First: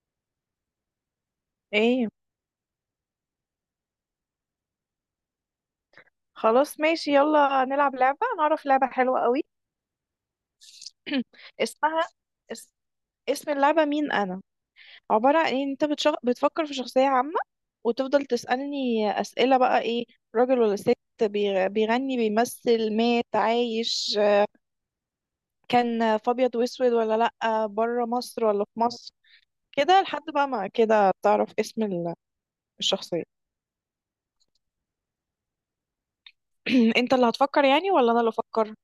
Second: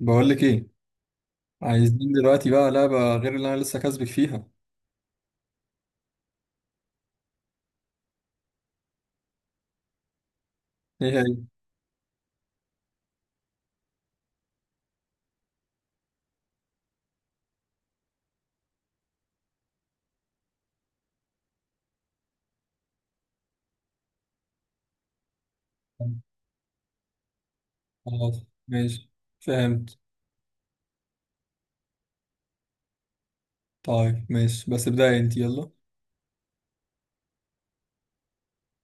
بقول لك ايه؟ ايه. عايزين دلوقتي بقى لعبة غير اللي انا لسه كاسبك فيها. خلاص ماشي، يلا نلعب لعبة، انا اعرف لعبة حلوة قوي. ايه هي؟ اسمها اس... اسم اللعبة، مين انا. عبارة عن ان انت بتفكر في شخصية عامة، وتفضل تسألني اسئلة، بقى ايه؟ راجل ولا ست؟ بيغني، بيمثل، مات، عايش، كان في ابيض واسود ولا لأ، بره مصر خلاص ولا في ماشي، مصر. فهمت. كده لحد بقى ما كده تعرف اسم الشخصية. طيب ماشي بس ابدأي انت، يلا. انت اللي هتفكر يعني ولا انا اللي افكر؟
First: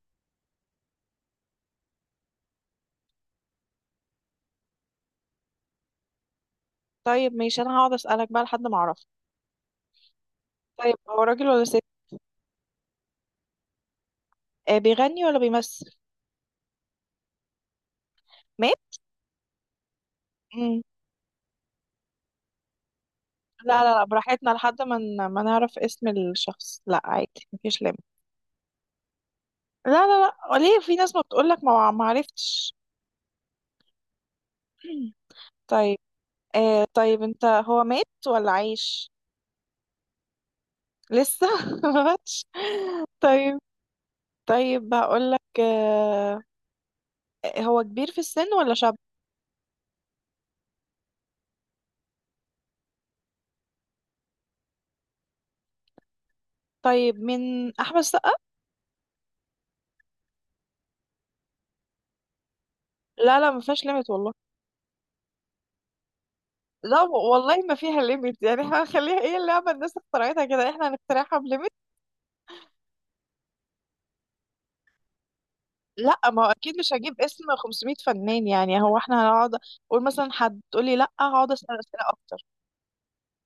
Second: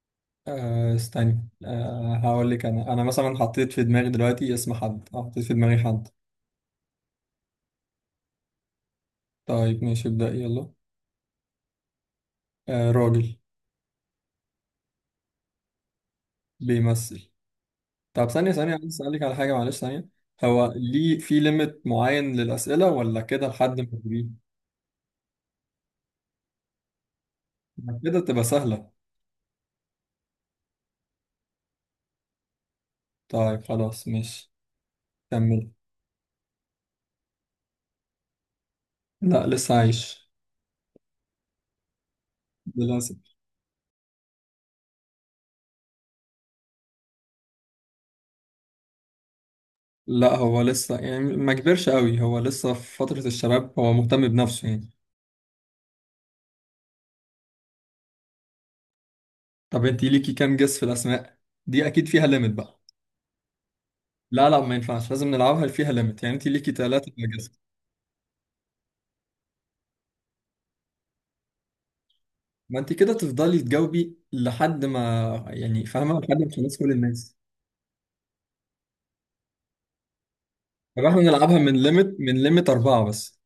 آه استني، آه هقول لك، انا مثلا حطيت في دماغي دلوقتي اسم حد، آه، حطيت في دماغي حد. طيب ماشي، انا هقعد اسألك بقى لحد ما اعرف. طيب ماشي، ابدأي يلا. طيب، هو راجل ولا ست؟ آه راجل. بيغني ولا بيمثل؟ بيمثل. طب ثانية ثانية، مات؟ عايز اسألك على حاجة، معلش ثانية. هو مم. ليه في ليميت معين للأسئلة ولا كده لحد لا ما لا لا، تجيب؟ براحتنا لحد ما ما نعرف اسم الشخص، لا عادي مفيش لم. كده تبقى سهلة. لا لا لا، ليه في ناس ما بتقولك ما عرفتش؟ طيب خلاص ماشي. كمل. طيب. آه طيب، انت هو مات ولا عايش؟ لا لسه عايش. لسه ما ماتش. للأسف. طيب. طيب هقولك، آه، هو كبير في السن ولا شاب؟ لا، هو لسه يعني ما كبرش قوي، هو لسه في فترة الشباب، هو مهتم بنفسه يعني. طيب، من احمد السقا؟ طب انت ليكي كام جس في الأسماء؟ دي أكيد فيها ليميت بقى. لا لا ما فيهاش ليميت والله. لا لا، ما ينفعش، لازم نلعبها فيها ليميت، يعني انت ليكي لا ثلاثة جس. والله ما فيها ليميت، يعني احنا هنخليها ايه؟ اللعبه الناس اخترعتها كده، احنا هنخترعها بليميت؟ ما انت كده تفضلي تجاوبي لحد ما، يعني فاهمة، لا لحد ما ما هو اكيد خلاص كل مش هجيب الناس. اسم 500 فنان، يعني هو احنا هنقعد اقول مثلا حد تقول لي طب لا، احنا هقعد نلعبها اسال من اسئله ليميت، من اكتر. ليميت أربعة بس.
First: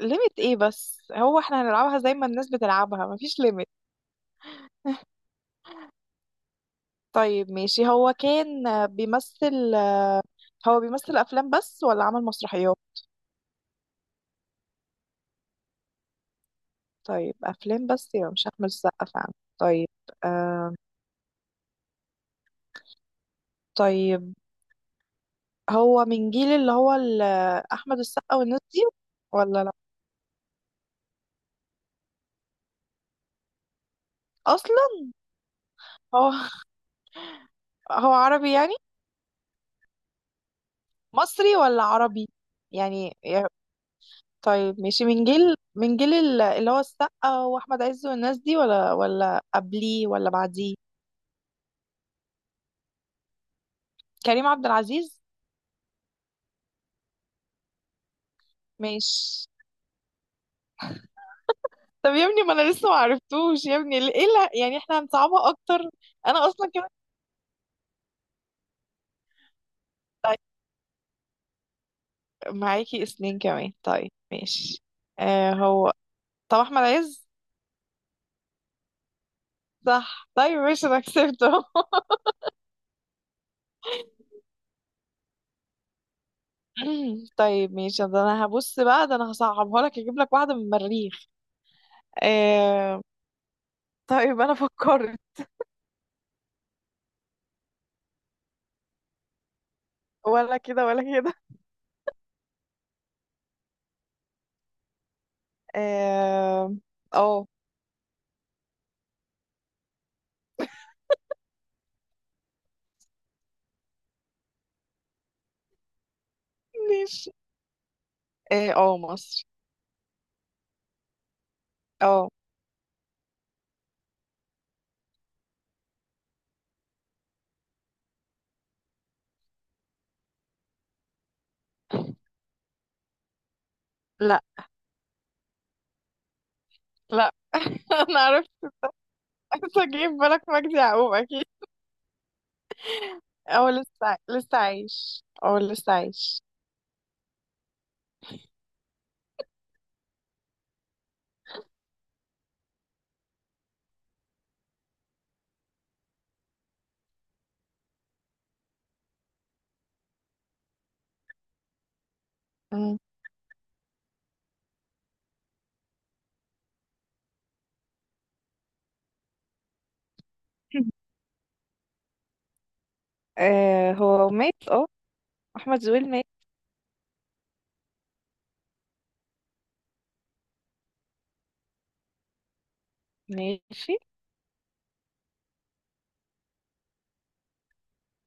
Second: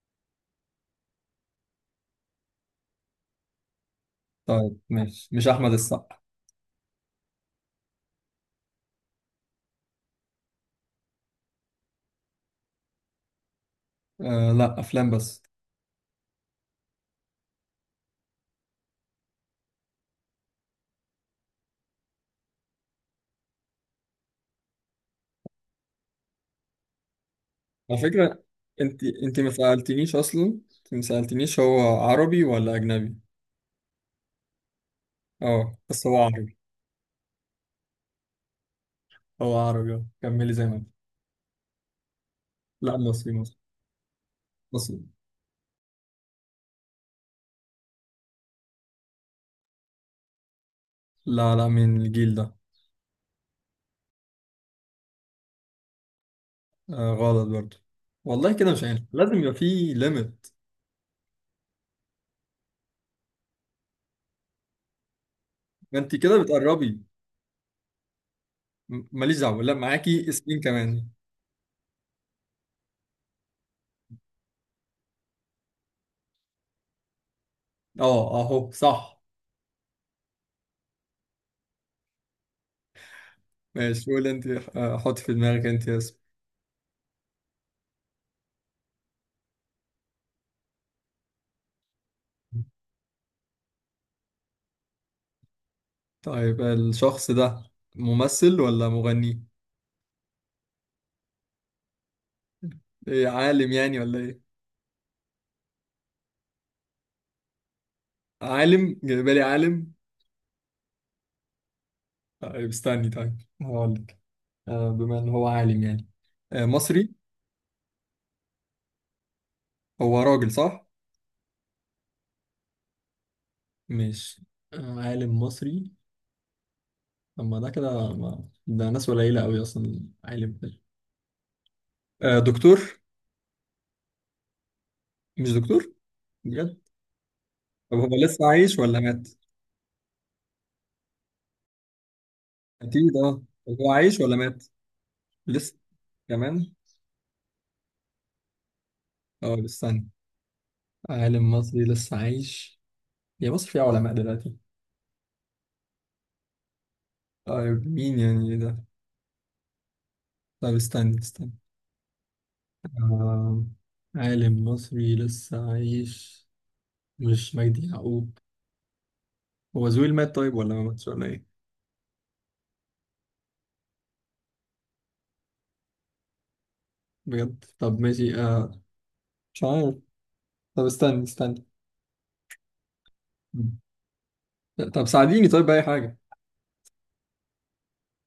ليميت ايه بس؟ هو احنا هنلعبها زي ما الناس بتلعبها، مفيش ليميت. طيب ماشي، مش أحمد السقا. طيب ماشي، هو كان بيمثل. هو بيمثل افلام بس ولا عمل مسرحيات؟ آه لا، أفلام بس. طيب افلام بس، يبقى مش احمد السقا فعلا. طيب، آه، طيب، هو من جيل اللي هو احمد على السقا فكرة، والناس دي؟ انت ما ولا لا سألتنيش أصلا، انت ما سألتنيش هو عربي ولا أجنبي. اصلا. اه بس هو هو عربي. هو عربي يعني، هو عربي اه، كملي زي ما انت. مصري ولا عربي لا يعني؟ مصري، مصري، طيب ماشي، مصري. من جيل اللي هو السقا واحمد عز والناس دي، ولا قبليه ولا بعديه؟ لا لا، من الجيل ده. كريم عبد العزيز؟ آه غلط برضو. والله كده مش عارف، لازم ماشي. يبقى في ليميت. طب يا ابني ما انا لسه ما عرفتوش، يا ابني ايه اللي يعني احنا هنصعبها اكتر؟ انت كده انا اصلا كمان. بتقربي. ماليش دعوة، لا معاكي طيب، اسمين كمان. معاكي اتنين كمان، طيب ماشي. آه هو، طب احمد عز؟ اه اهو صح. صح، طيب ماشي، انا كسبته ماشي، قول انت. آه، حط في دماغك انت اسم. طيب ماشي، ده انا هبص بقى، ده انا هصعبها لك، اجيب لك واحده من المريخ. آه طيب انا فكرت. طيب الشخص ده ممثل ولا مغني؟ ولا كده ولا كده. ايه، عالم يعني ولا ايه؟ اه، آه، عالم جايبالي، عالم؟ طيب استني، طيب هقولك. آه بما ان هو عالم يعني. آه مصري. ماشي. اه، مصر. هو راجل صح؟ اه. مش عالم مصري. اما ده كده ما... ده ناس قليلة قوي اصلا عالم ده. آه دكتور. لا. مش دكتور؟ بجد؟ لا طب هو انا لسه عرفت، عايش ولا مات؟ اجيب بالك مجدي يعقوب اكيد. أكيد أه. اه طب هو لسه، عايش ولا لسه مات؟ عايش، اه لسه لسه عايش. كمان؟ أه استنى، عالم مصري لسه عايش، يا مصر فيها علماء دلوقتي. طيب مين يعني، إيه ده؟ طب استنى استنى. مم. آه، عالم مصري لسه عايش، مش مجدي يعقوب. هو زويل مات طيب ولا ما ماتش ولا ايه؟ آه هو مات، اه، احمد زويل مات. بجد؟ طب ماشي، آه، مش عارف. طب استنى استنى. مم. ماشي. طب ساعديني طيب بأي حاجة.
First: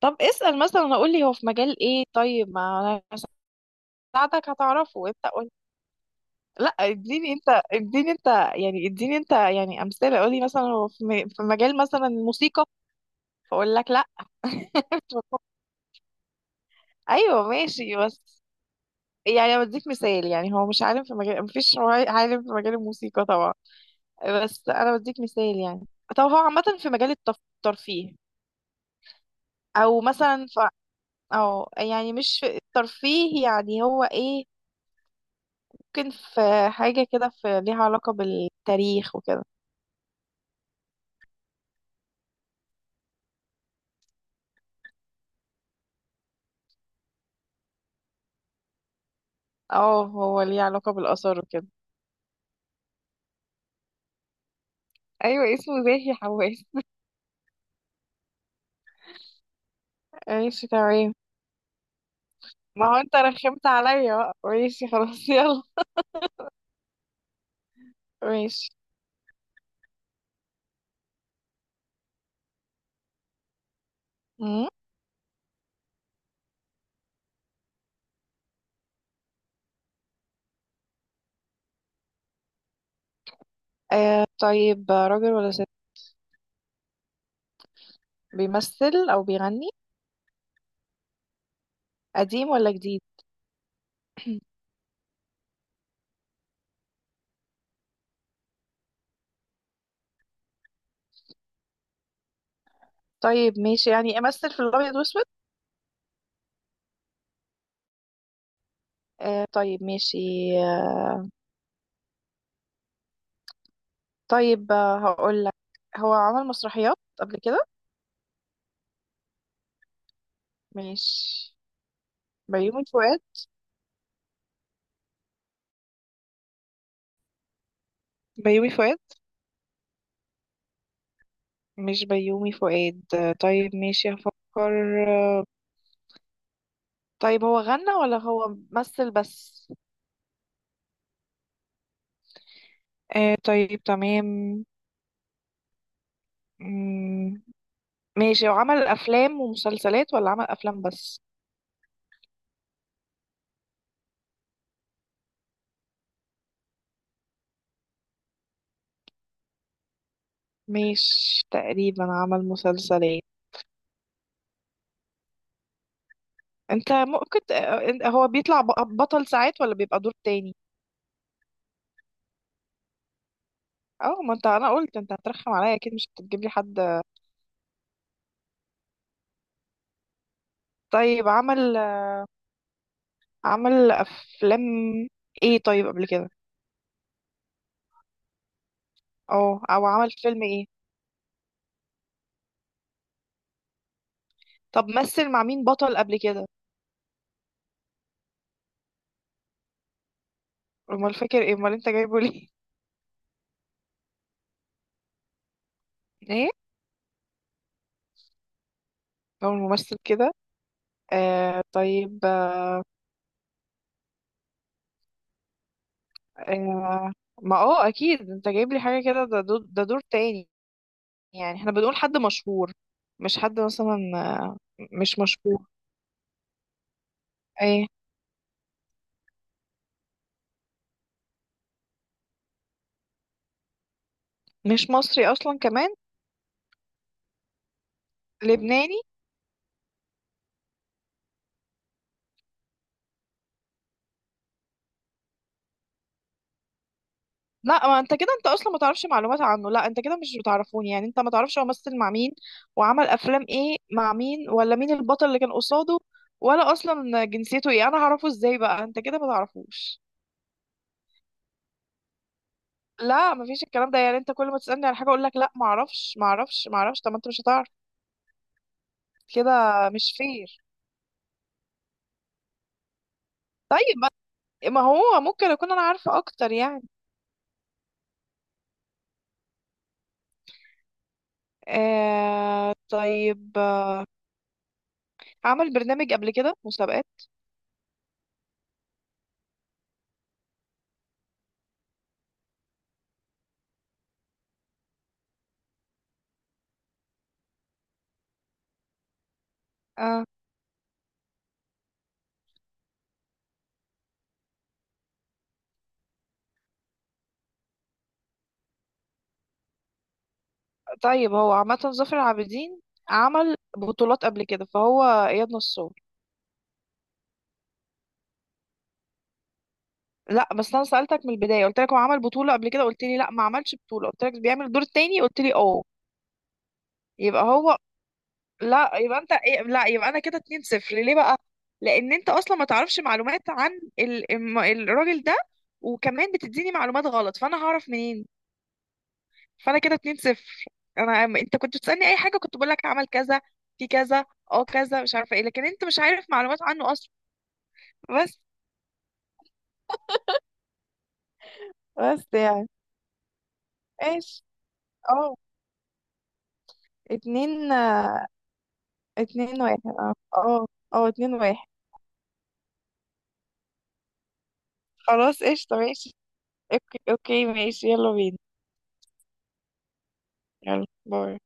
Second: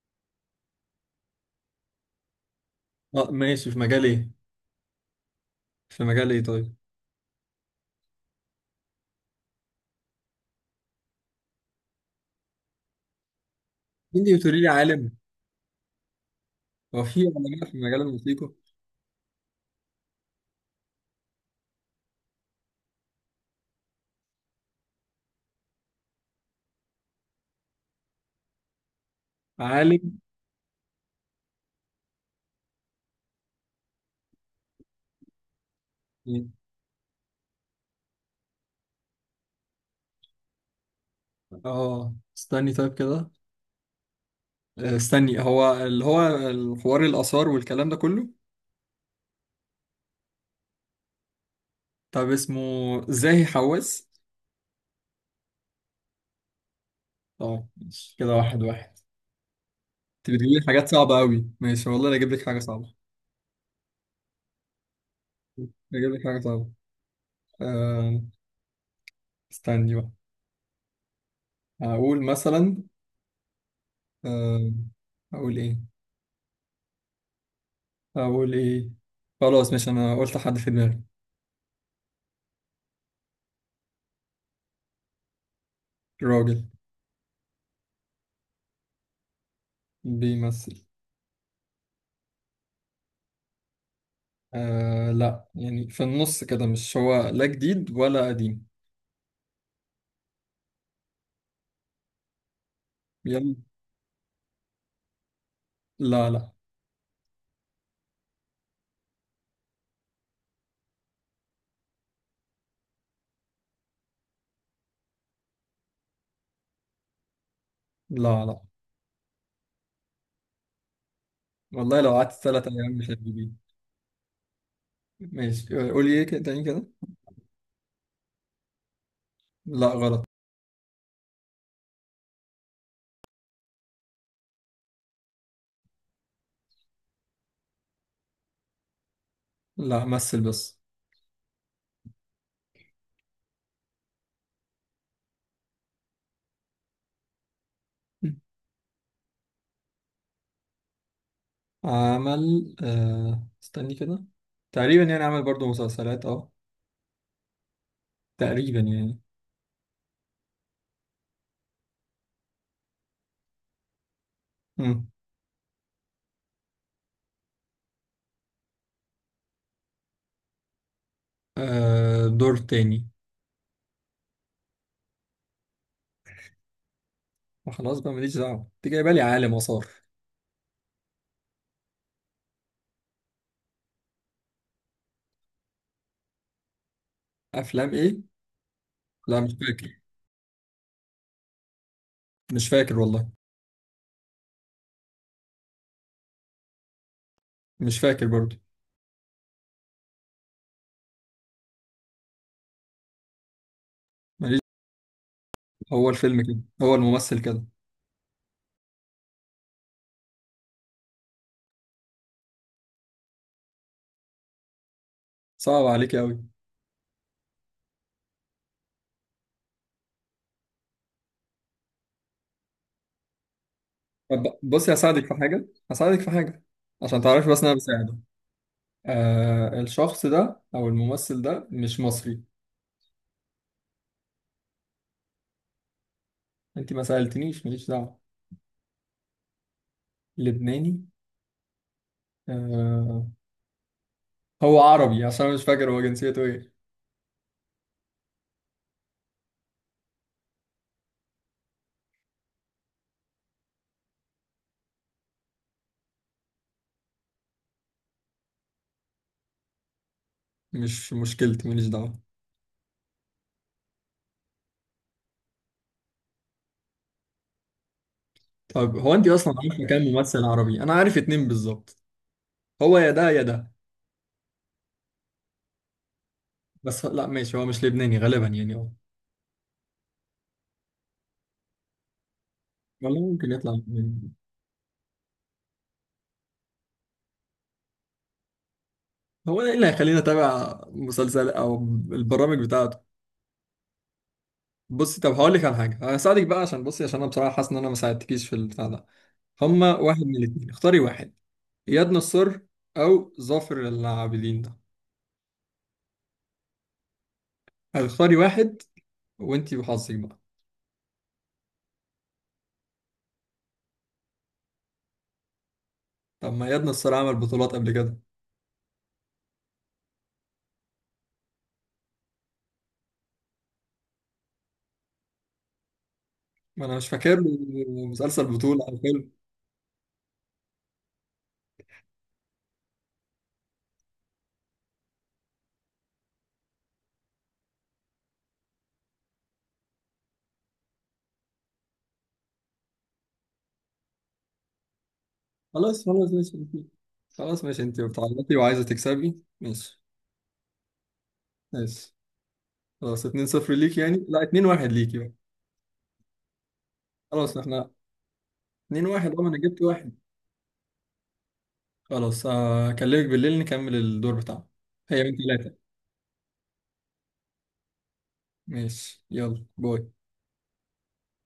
طب اسأل مثلا، اقول لي هو في مجال ايه؟ طيب ما انا اه ماشي، في مجال ايه؟ ساعدك هتعرفه، انت قول. في مجال ايه لا طيب؟ اديني انت، اديني انت. يعني اديني انت، يعني امثله، قول لي مثلا هو في مجال مثلا الموسيقى، فاقول لك لا. مين اللي بتقولي لي عالم؟ هو في ايوه علماء في ماشي، مجال بس الموسيقى؟ يعني انا بديك مثال، يعني هو مش عالم في مجال مفيش، هو عالم في مجال الموسيقى طبعا، بس انا بديك مثال يعني. طب هو عامة في مجال الترفيه، او عالم؟ مثلا او يعني مش في الترفيه، يعني هو ايه؟ ممكن في إيه؟ حاجة كده في ليها علاقة بالتاريخ وكده. اه استني طيب كده. آه، استني، هو اللي هو الحوار الآثار والكلام ده كله. اه هو ليه علاقة بالآثار وكده. طب اسمه زاهي حواس؟ ايوه اسمه زاهي حواس. طب ماشي، كده واحد واحد. انت بتجيبي لي ماشي حاجات تمام. صعبة أوي، ماشي والله انا اجيب لك حاجة ما صعبة. هو انت رخمت عليا بقى، ماشي خلاص يلا. اجيب لك حاجة صعبة. آه، ماشي. استني بقى. هقول مثلا، مم. آه، هقول ايه؟ أقول إيه؟ خلاص مش أنا قلت حد في دماغي. آه طيب، راجل ولا ست؟ راجل. بيمثل او بيغني؟ بيمثل. قديم ولا جديد؟ آه لا، يعني في النص كده، مش هو لا جديد ولا قديم. يلا. طيب ماشي، يعني امثل في الابيض واسود؟ لا لا. آه طيب ماشي. آه طيب، آه هقول لك، هو عمل مسرحيات قبل كده؟ لا لا. ماشي. والله لو قعدت تلات بيومي أيام مش فؤاد. هتجيبيه. ماشي. آه، قولي إيه كده تاني كده. بيومي فؤاد. لا غلط. مش بيومي فؤاد؟ آه طيب ماشي، هفكر، آه. طيب هو غنى ولا هو مثل بس؟ لا مثل بس. آه طيب تمام. مم، ماشي، هو عمل افلام ومسلسلات ولا عمل افلام بس؟ عمل، آه استني كده، تقريبا يعني عمل برضو مسلسلات اه، تقريبا يعني. مش تقريبا عمل مسلسلات؟ مم. انت ممكن ت- انت- هو بيطلع بطل ساعات ولا بيبقى دور تاني؟ آه دور تاني. اه، ما انت انا قلت انت هترخم عليا اكيد مش هتجيب لي حد. ما خلاص بقى ماليش دعوة، انت جايبه لي عالم وصار. طيب، عمل افلام ايه طيب قبل كده؟ افلام ايه؟ لا مش اه، او فاكر. عمل فيلم ايه؟ مش فاكر والله. طب مثل مع مين بطل قبل كده؟ مش فاكر برضو. امال فاكر ايه، امال انت جايبه ليه؟ ماليش. هو الفيلم ايه، كده. هو الممثل كده. هو ممثل كده. آه طيب آه. صعب عليك قوي. ما اه اكيد انت جايب لي حاجه كده، ده دور، ده دور تاني. يعني احنا بنقول حد مشهور، مش حد مثلا طب بصي مش هساعدك في مشهور. حاجة، هساعدك في حاجة عشان تعرفي بس إن أنا ايه؟ بساعده. آه الشخص ده أو الممثل ده مش مصري. مش مصري اصلا كمان؟ أنت ما سألتنيش، ماليش دعوة. لبناني؟ لبناني. آه، هو عربي، عشان أنا مش فاكر هو جنسيته إيه. لا ما انت كده، انت اصلا ما تعرفش معلومات عنه، لا انت كده مش بتعرفوني، يعني انت ما تعرفش هو مثل مع مين، وعمل افلام ايه مع مين، ولا مين البطل اللي كان قصاده، ولا اصلا جنسيته ايه، انا هعرفه ازاي بقى؟ انت كده ما تعرفوش. مش مشكلتي، ماليش دعوة. لا ما فيش الكلام ده، يعني انت كل ما تسالني على حاجه اقول لك لا ما اعرفش ما اعرفش ما اعرفش، طب ما انت مش هتعرف. طب هو أنت كده أصلا عارفة كام مش ممثل فير. عربي؟ أنا عارف 2 بالظبط. هو يا ده يا ده. طيب ما هو ممكن اكون انا عارفه اكتر يعني. بس لا ماشي، هو مش لبناني غالبا يعني. آه والله ممكن طيب، يطلع عمل برنامج قبل كده، مسابقات؟ هو ايه اللي هيخليني اتابع مسلسل او البرامج بتاعته؟ بصي طب هقول لك على حاجه، هساعدك بقى، عشان بصي، عشان انا بصراحه حاسس ان انا ما ساعدتكيش في البتاع ده. هما واحد آه، من الاثنين، اختاري واحد. اياد نصار او ظافر العابدين ده. هتختاري واحد، وانتي وحظك بقى. طيب هو عامة ظافر العابدين عمل بطولات قبل كده، فهو اياد نصار. طب ما اياد نصار عمل بطولات قبل كده. لا بس انا سألتك من البداية، قلت لك هو عمل بطولة قبل كده، قلت لي لا ما عملش بطولة، قلت لك بيعمل الدور التاني، قلت لي اه. ما انا مش فاكر يبقى له هو. مسلسل بطوله لا او يبقى فيلم. انت إيه؟ لا يبقى انا كده 2-0 ليه بقى؟ لان انت اصلا ما تعرفش معلومات عن الراجل ده، وكمان بتديني معلومات غلط، فانا هعرف منين؟ فانا كده 2-0. انا انت كنت بتسألني اي حاجة كنت بقول لك عمل كذا في كذا، اه كذا مش عارفة ايه، لكن انت مش خلاص عارف خلاص ماشي معلومات انتي. عنه اصلا. خلاص ماشي انتي بس، بتعيطي وعايزه تكسبي. ماشي. ماشي. بس يعني، خلاص 2-0 ليك يعني، لا ماشي، 2-1 ليك. اه، خلاص اتنين، احنا 2-1، اه انا اتنين واحد، جبت اه واحد. اه، اه اتنين واحد. خلاص هكلمك بالليل نكمل الدور بتاعنا. هي من خلاص قشطة، 3. ماشي، اوكي اوكي، ماشي يلا بينا. ماشي يلا، باي. يلا باي.